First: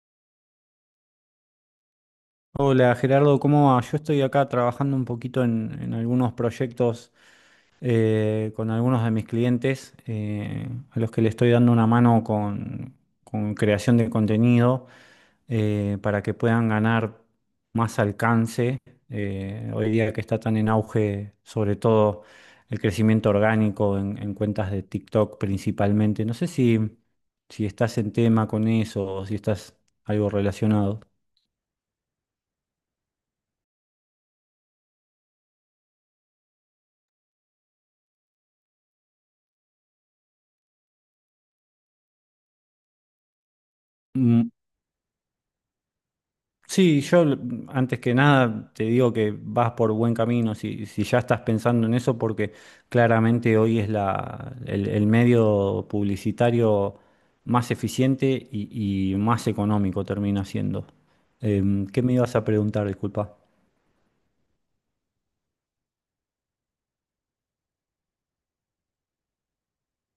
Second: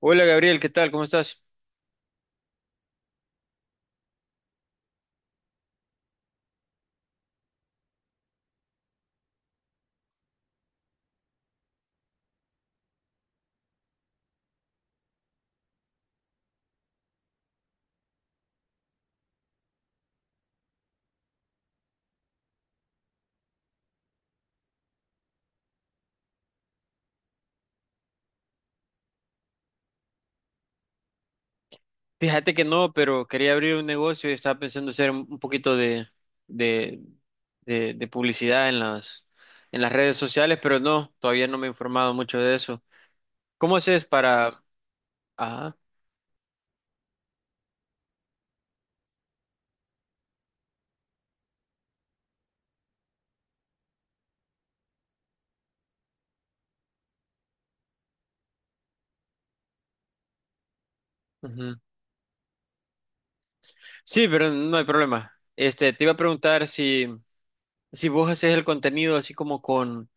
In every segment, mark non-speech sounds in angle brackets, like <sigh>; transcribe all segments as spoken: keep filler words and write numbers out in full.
Hola Gabriel, ¿qué tal? ¿Cómo estás? Hola Gerardo, ¿cómo va? Yo estoy acá trabajando un poquito en, en algunos proyectos eh, con algunos de mis clientes eh, a los que le estoy dando una mano con, con creación de contenido eh, para que puedan ganar más alcance. Eh, hoy día que está tan en auge, sobre todo el crecimiento orgánico en, en cuentas de TikTok principalmente. No sé si, si estás en tema con eso o si estás algo relacionado. Fíjate que no, pero quería abrir un negocio y estaba pensando hacer un un poquito de, de, de, de publicidad en las, en las redes sociales, pero no, todavía no me he informado mucho de eso. ¿Cómo haces Mm. para...? Ajá, Sí, yo l- antes que nada te digo que vas por buen camino si, si ya estás pensando en eso, porque claramente hoy es la, el, el medio publicitario más eficiente y, y más económico termina siendo. ujú. Em, ¿qué me ibas a preguntar? Disculpa. Sí, pero no hay problema. Este, te iba a preguntar si si vos haces el contenido así como con,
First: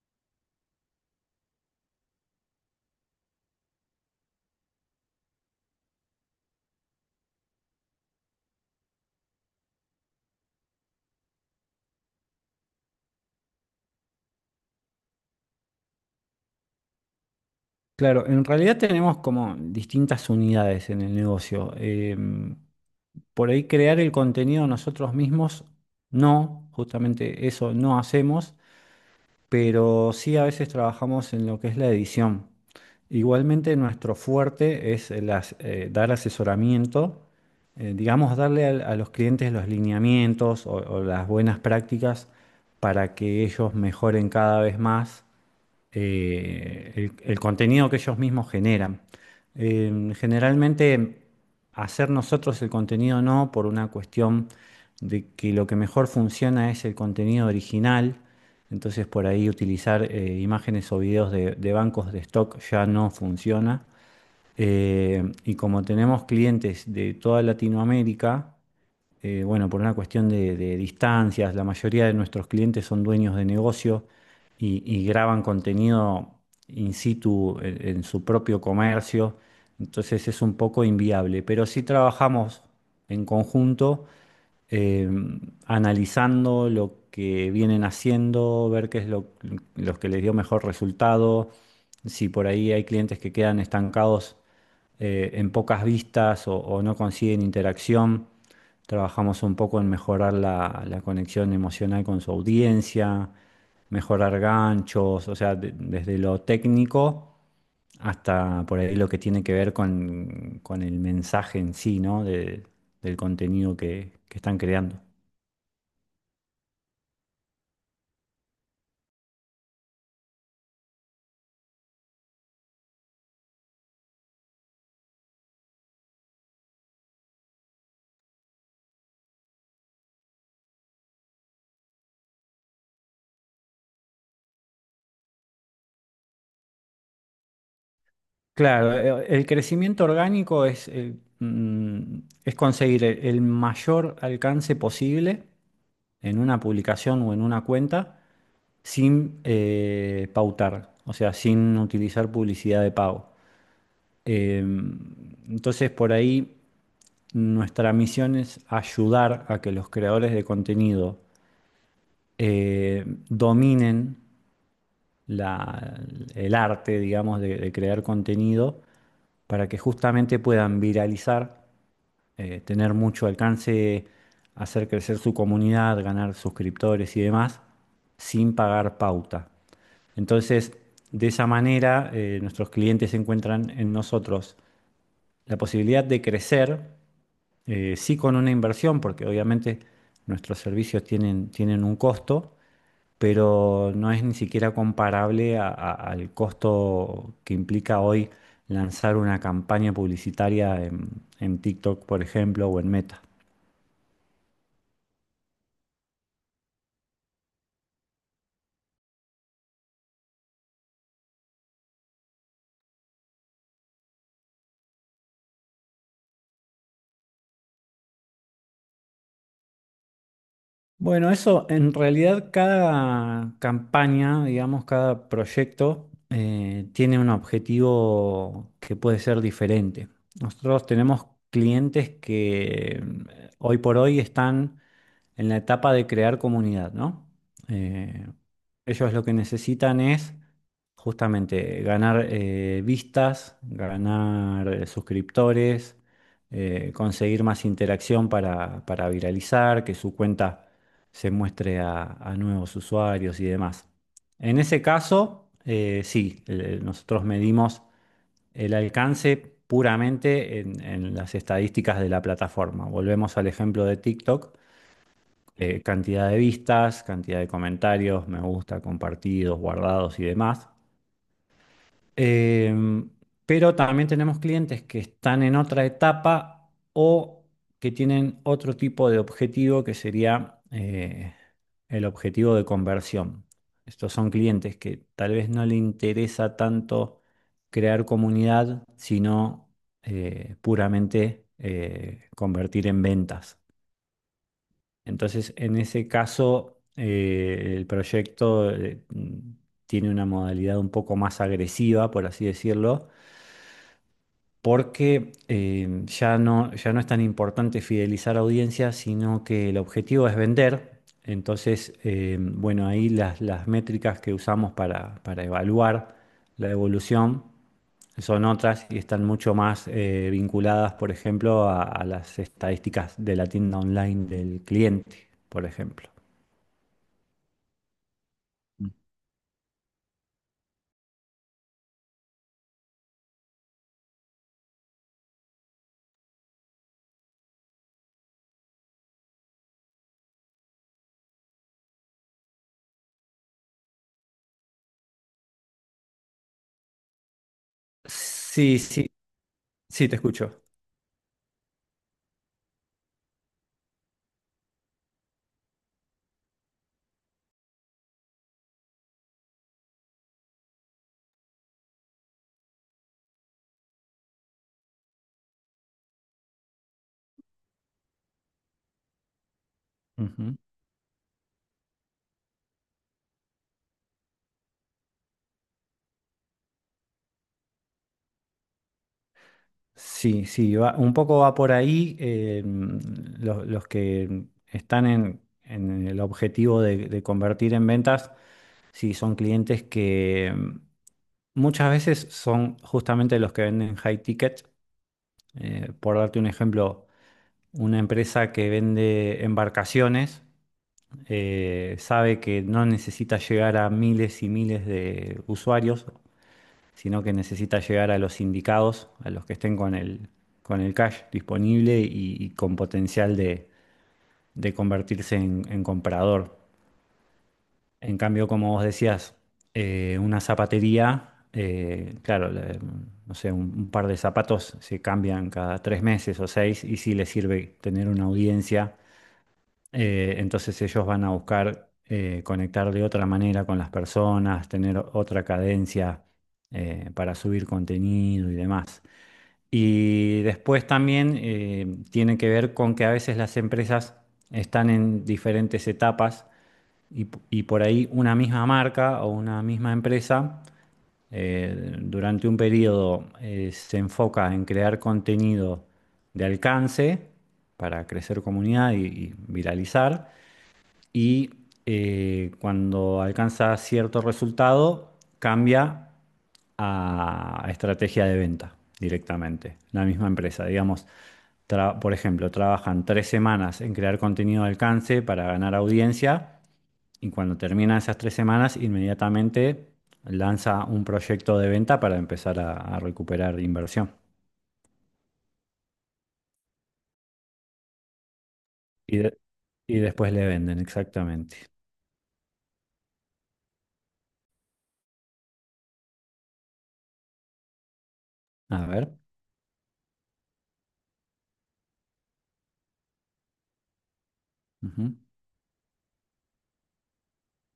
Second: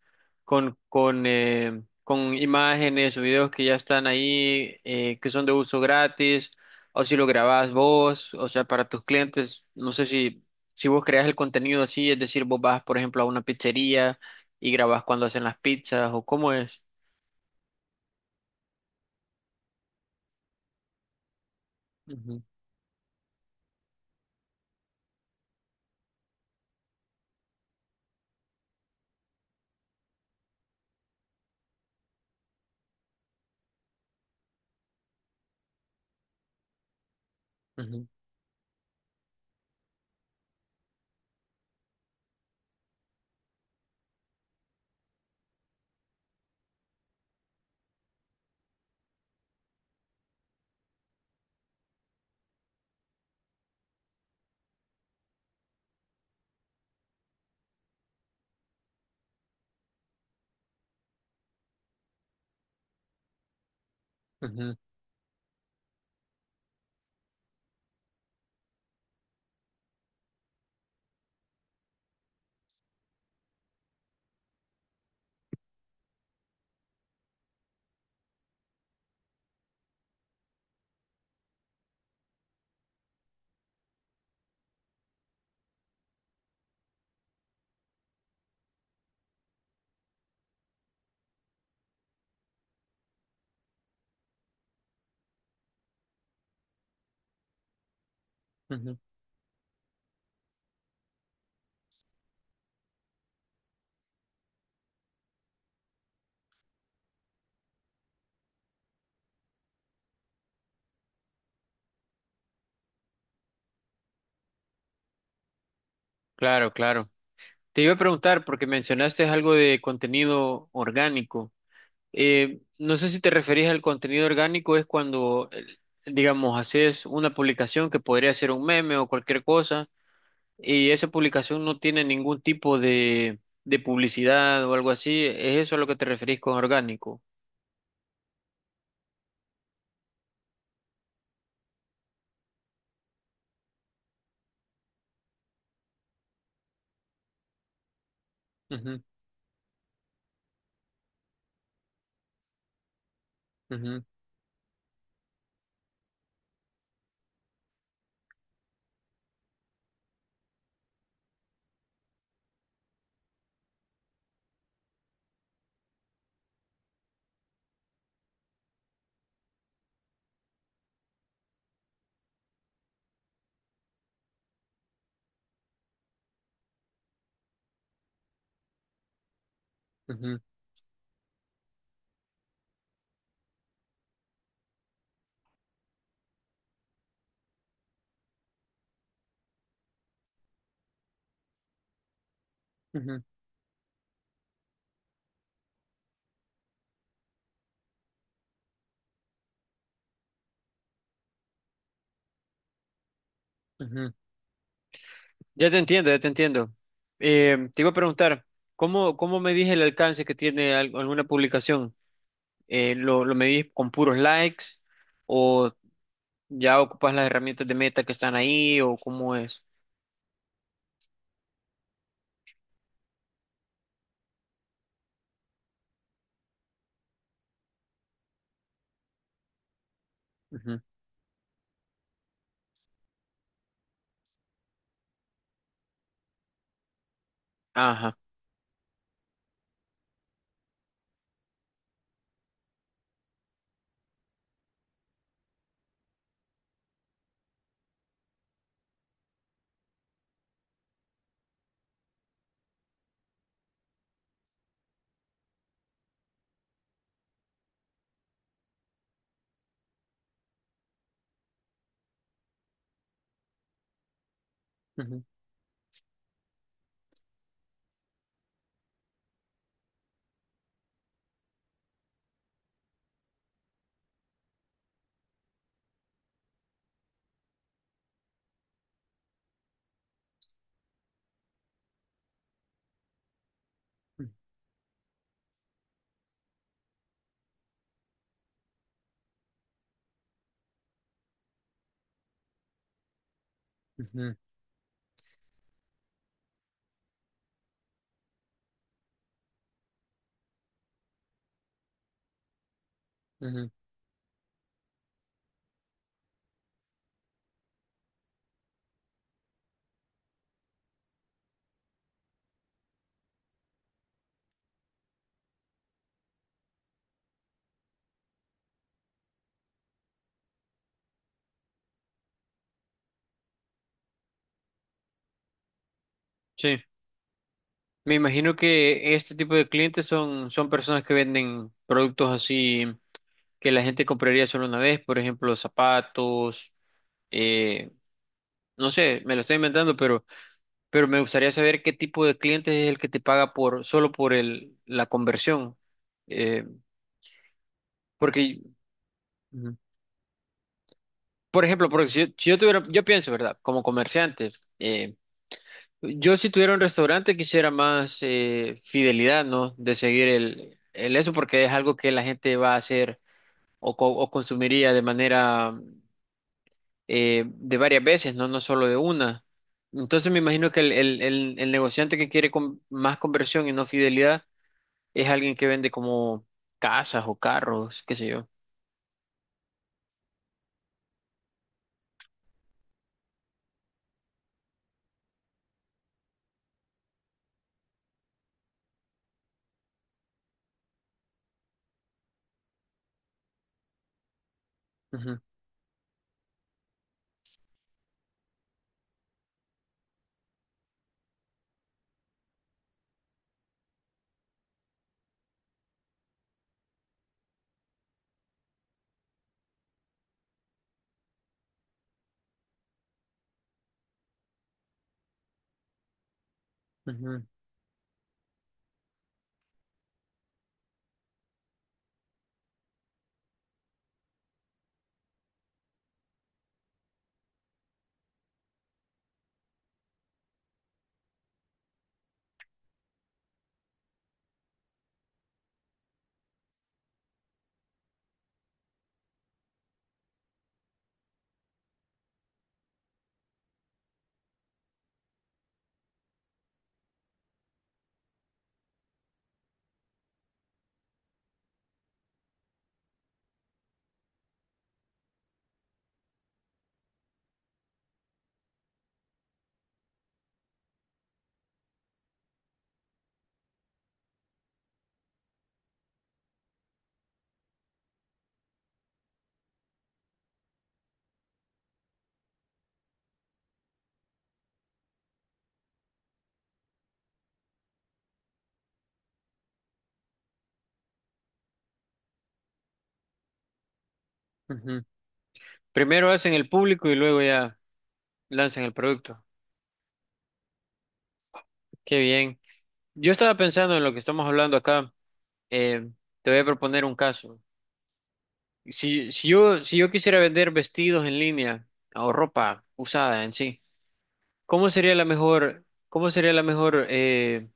con, con, eh, con imágenes o videos que ya están ahí, eh, que son de uso gratis, o si lo grabás vos, o sea, para tus clientes, no sé si, si vos creas el contenido así, es decir, vos vas, por ejemplo, a una pizzería y grabás cuando hacen las pizzas, o cómo es. Claro, en realidad tenemos como distintas unidades en el negocio. Ujú, Em, por ahí crear el contenido nosotros mismos, no, justamente eso no hacemos, pero sí a veces trabajamos en lo que es la edición. Igualmente nuestro fuerte es el as- eh, dar asesoramiento, eh, ujú, digamos, darle al- a, los clientes los lineamientos o, o las buenas prácticas para que ellos mejoren cada vez más eh, el, el contenido que ellos mismos generan. Eh, generalmente hacer nosotros el contenido no, por una cuestión de que lo que mejor funciona es el contenido original. Entonces por ahí utilizar eh, imágenes o videos de, de bancos de stock ya no funciona. ujú, Eh, y como tenemos clientes de toda Latinoamérica, eh, bueno, por una cuestión de, de distancias, la mayoría de nuestros clientes son dueños de negocio y, y graban contenido in situ en, en su propio comercio, entonces es un poco inviable, pero sí trabajamos en conjunto eh, analizando lo que vienen haciendo, ver qué es lo, los que les dio mejor resultado, si por ahí hay clientes que quedan estancados eh, en pocas vistas o, o no consiguen interacción. ujú. Trabajamos un poco en mejorar la, la conexión emocional con su audiencia, mejorar ganchos, o sea, de- desde lo técnico hasta por ahí lo que tiene que ver con, con el mensaje en sí, ¿no? De- del contenido que, que están creando. Claro, claro. Te iba a preguntar, porque mencionaste algo de contenido orgánico. Eh, no sé si te referís al contenido orgánico, es cuando, eh, digamos, haces una publicación que podría ser un meme o cualquier cosa, y esa publicación no tiene ningún tipo de, de publicidad o algo así. ¿Es eso a lo que te referís con orgánico? Claro, eh, el crecimiento orgánico es, eh, mm, es conseguir el el mayor alcance posible en una publicación o en una cuenta Ujú, sin eh, pautar, o sea, sin utilizar publicidad de pago. ujú, Eh, entonces, por ahí nuestra misión es ayudar a que los creadores de contenido eh, dominen la- el arte, digamos, de, de crear contenido para que justamente puedan viralizar, eh, tener mucho alcance, hacer crecer su comunidad, ganar suscriptores y demás, sin pagar pauta. ujú, Entonces, de esa manera, eh, nuestros clientes encuentran en nosotros la posibilidad de crecer, eh, sí con una inversión, porque obviamente nuestros servicios tienen, tienen un costo, ujú, pero no es ni siquiera comparable a- a- al costo que implica hoy lanzar una campaña publicitaria en en TikTok, por ejemplo, o en Meta. ujú. Ya te entiendo, ya te entiendo. Eh, te iba a preguntar, ¿cómo, cómo medís el alcance que tiene al- alguna publicación? Eh, ¿lo, lo medís con puros likes? ¿O ya ocupas las herramientas de meta que están ahí o cómo es? Bueno, eso en realidad cada campaña, digamos, cada proyecto eh, tiene un objetivo que puede ser diferente. Ujú. Nosotros tenemos clientes que mm, hoy por hoy están en la etapa de crear comunidad, ¿no? Ajá. Eh, ellos lo que necesitan es justamente ganar eh, vistas, ganar eh, suscriptores, eh, conseguir más interacción para, para viralizar, que su cuenta se muestre a, a nuevos usuarios y demás. En ese caso, eh, sí, eh, nosotros medimos el alcance puramente en en las estadísticas de la plataforma. Volvemos al ejemplo de TikTok Ujú, eh, cantidad de vistas, cantidad de comentarios, me gusta, compartidos, guardados y demás. Em, pero también tenemos clientes que están en otra etapa o que tienen otro tipo de objetivo que sería eh, el objetivo de conversión. Estos ujú, son clientes que tal vez no le interesa tanto crear comunidad, sino eh, puramente eh, convertir en ventas. ujú, Entonces, en ese caso, eh, el proyecto eh, mm, tiene una modalidad un poco más agresiva, por así decirlo, ujú. porque eh, ya no, ya no es tan importante fidelizar audiencias, sino que el objetivo es vender. Entonces, eh, bueno, ahí las, las métricas que usamos para, para evaluar la evolución son otras y están mucho más eh, vinculadas, por ejemplo, a a las estadísticas de la tienda online del cliente, por ejemplo. Sí. Me imagino que este tipo de clientes son, son personas que venden productos así que la gente compraría solo una vez, por ejemplo, zapatos, eh, no sé, me lo estoy inventando, pero, pero me gustaría saber qué tipo de cliente es el que te paga por, solo por el, la conversión. Eh, porque, Sí, sí, ujú, sí, te escucho. por ejemplo, porque si, yo si yo tuviera, yo pienso, ¿verdad? Como comerciante, yo si tuviera un restaurante quisiera más eh, fidelidad, ¿no? De seguir el, el eso porque es algo que la gente va a hacer o, co- o consumiría de manera eh, de varias veces, ¿no? No solo de una. Entonces me Ujú. imagino que el, el, el, el negociante que quiere con- más conversión y no fidelidad es alguien que vende como casas o carros, qué sé yo. Sí, sí, va- un poco va por ahí. Eh, los, los que están en, en el objetivo de, de convertir en ventas, sí, son clientes que mm, muchas veces son justamente los que venden high ticket. Ujú, Eh, por darte un ejemplo, una empresa que vende embarcaciones eh, sabe que no necesita llegar a miles y miles de usuarios sino que necesita llegar a los sindicados, a los que estén con el, con el cash disponible y, y con potencial de, de convertirse en, en comprador. ujú, En cambio, como vos decías, eh, una zapatería, eh, claro, le- no sé, un, un par de zapatos se cambian cada tres meses o seis y sí les sirve tener una audiencia. Eh, entonces ellos van a buscar eh, conectar de otra manera con las personas, tener otra cadencia eh, para subir contenido y demás. Y después también eh, tiene que ver con que a veces las empresas están en diferentes etapas y, p- y por ahí una misma marca o una misma empresa eh, durante un periodo eh, se enfoca en crear contenido de alcance para crecer comunidad y, y viralizar y eh, cuando alcanza cierto resultado cambia a estrategia de venta directamente, la misma empresa. Digamos, tra- por ejemplo, trabajan tres semanas en crear contenido de alcance para ganar audiencia y cuando terminan esas tres semanas, inmediatamente lanza un proyecto de venta para empezar a, a recuperar inversión. ujú. Primero hacen el público y luego ya lanzan el Y, de- producto. y después le venden, exactamente. Qué bien. Yo estaba pensando en lo que estamos hablando acá. Eh, Te voy a proponer un caso. A ver. Si, si yo, si yo quisiera vender vestidos en línea o ropa usada en sí, ¿cómo sería Ujú. la mejor, cómo sería la mejor eh,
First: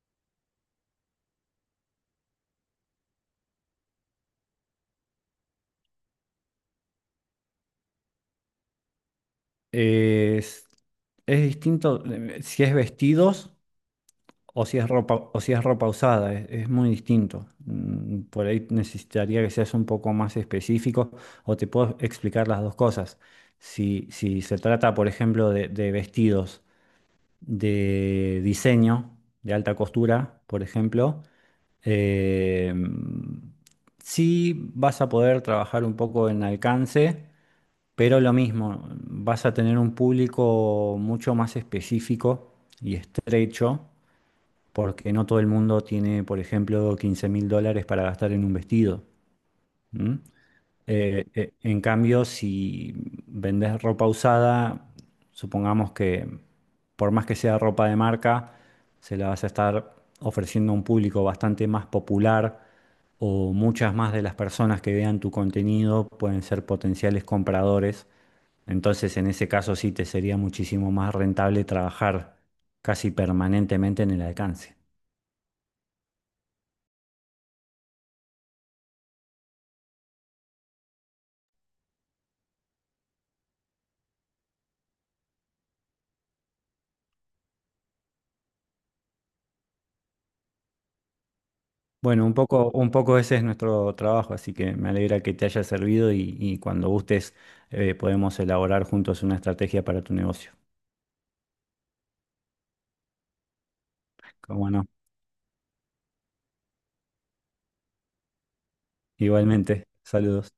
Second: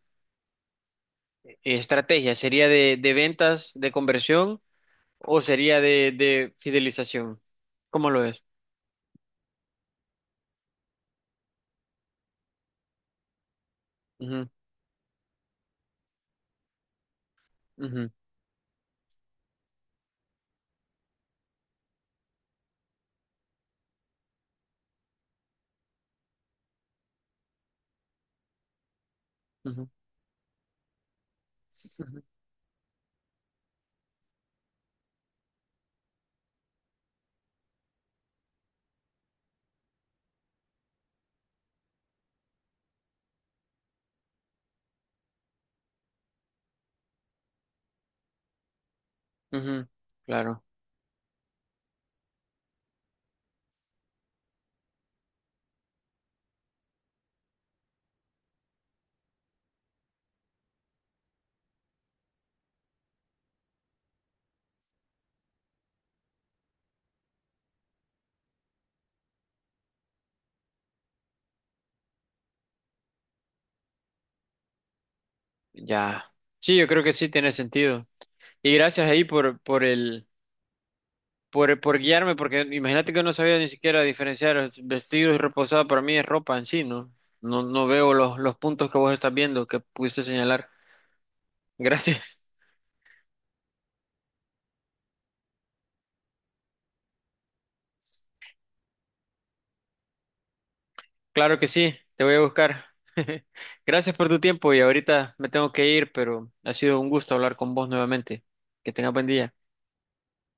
estrategia? ¿Sería de, de ventas, de conversión o sería de, de fidelización? ¿Cómo lo es? Es, es distinto eh, si es vestidos Ujú, o si es ropa, o si es ropa usada, es, es muy distinto. ujú, Mm. Por ahí necesitaría que seas un poco más específico o te puedo explicar las dos cosas. Si, si se trata, por ejemplo, de, de vestidos de diseño, de alta ujú, costura, por ejemplo, ujú, eh, sí vas a poder trabajar un poco en alcance, pero lo mismo, vas a tener un público mucho más específico y estrecho porque no todo el mundo tiene, por ejemplo, quince mil dólares para gastar en un vestido. ujú. ¿M? Claro, Eh, eh, en cambio, si vendes ropa usada, supongamos que por más que sea ropa de marca, se la vas a estar ofreciendo a un público bastante más popular o muchas más de las personas que vean tu contenido pueden ser potenciales compradores. Entonces, en ese caso sí te sería muchísimo más rentable trabajar casi permanentemente en el alcance. ya. Sí, yo creo que sí tiene sentido. Y gracias ahí por, por el... por, por guiarme, porque imagínate que no sabía ni siquiera diferenciar vestidos y reposado, para mí es ropa en sí, ¿no? No, no veo los, los puntos que vos estás viendo que pudiste señalar. Bueno, un Gracias. <laughs> poco, un poco ese es nuestro trabajo, así que me alegra que te haya servido y, y cuando gustes eh, podemos elaborar juntos una estrategia para tu negocio. Claro que sí, te voy a buscar. <laughs> Gracias por tu Como tiempo y no, ahorita me tengo que ir, pero ha sido un gusto hablar con vos nuevamente. Que tengas buen día. igualmente, saludos.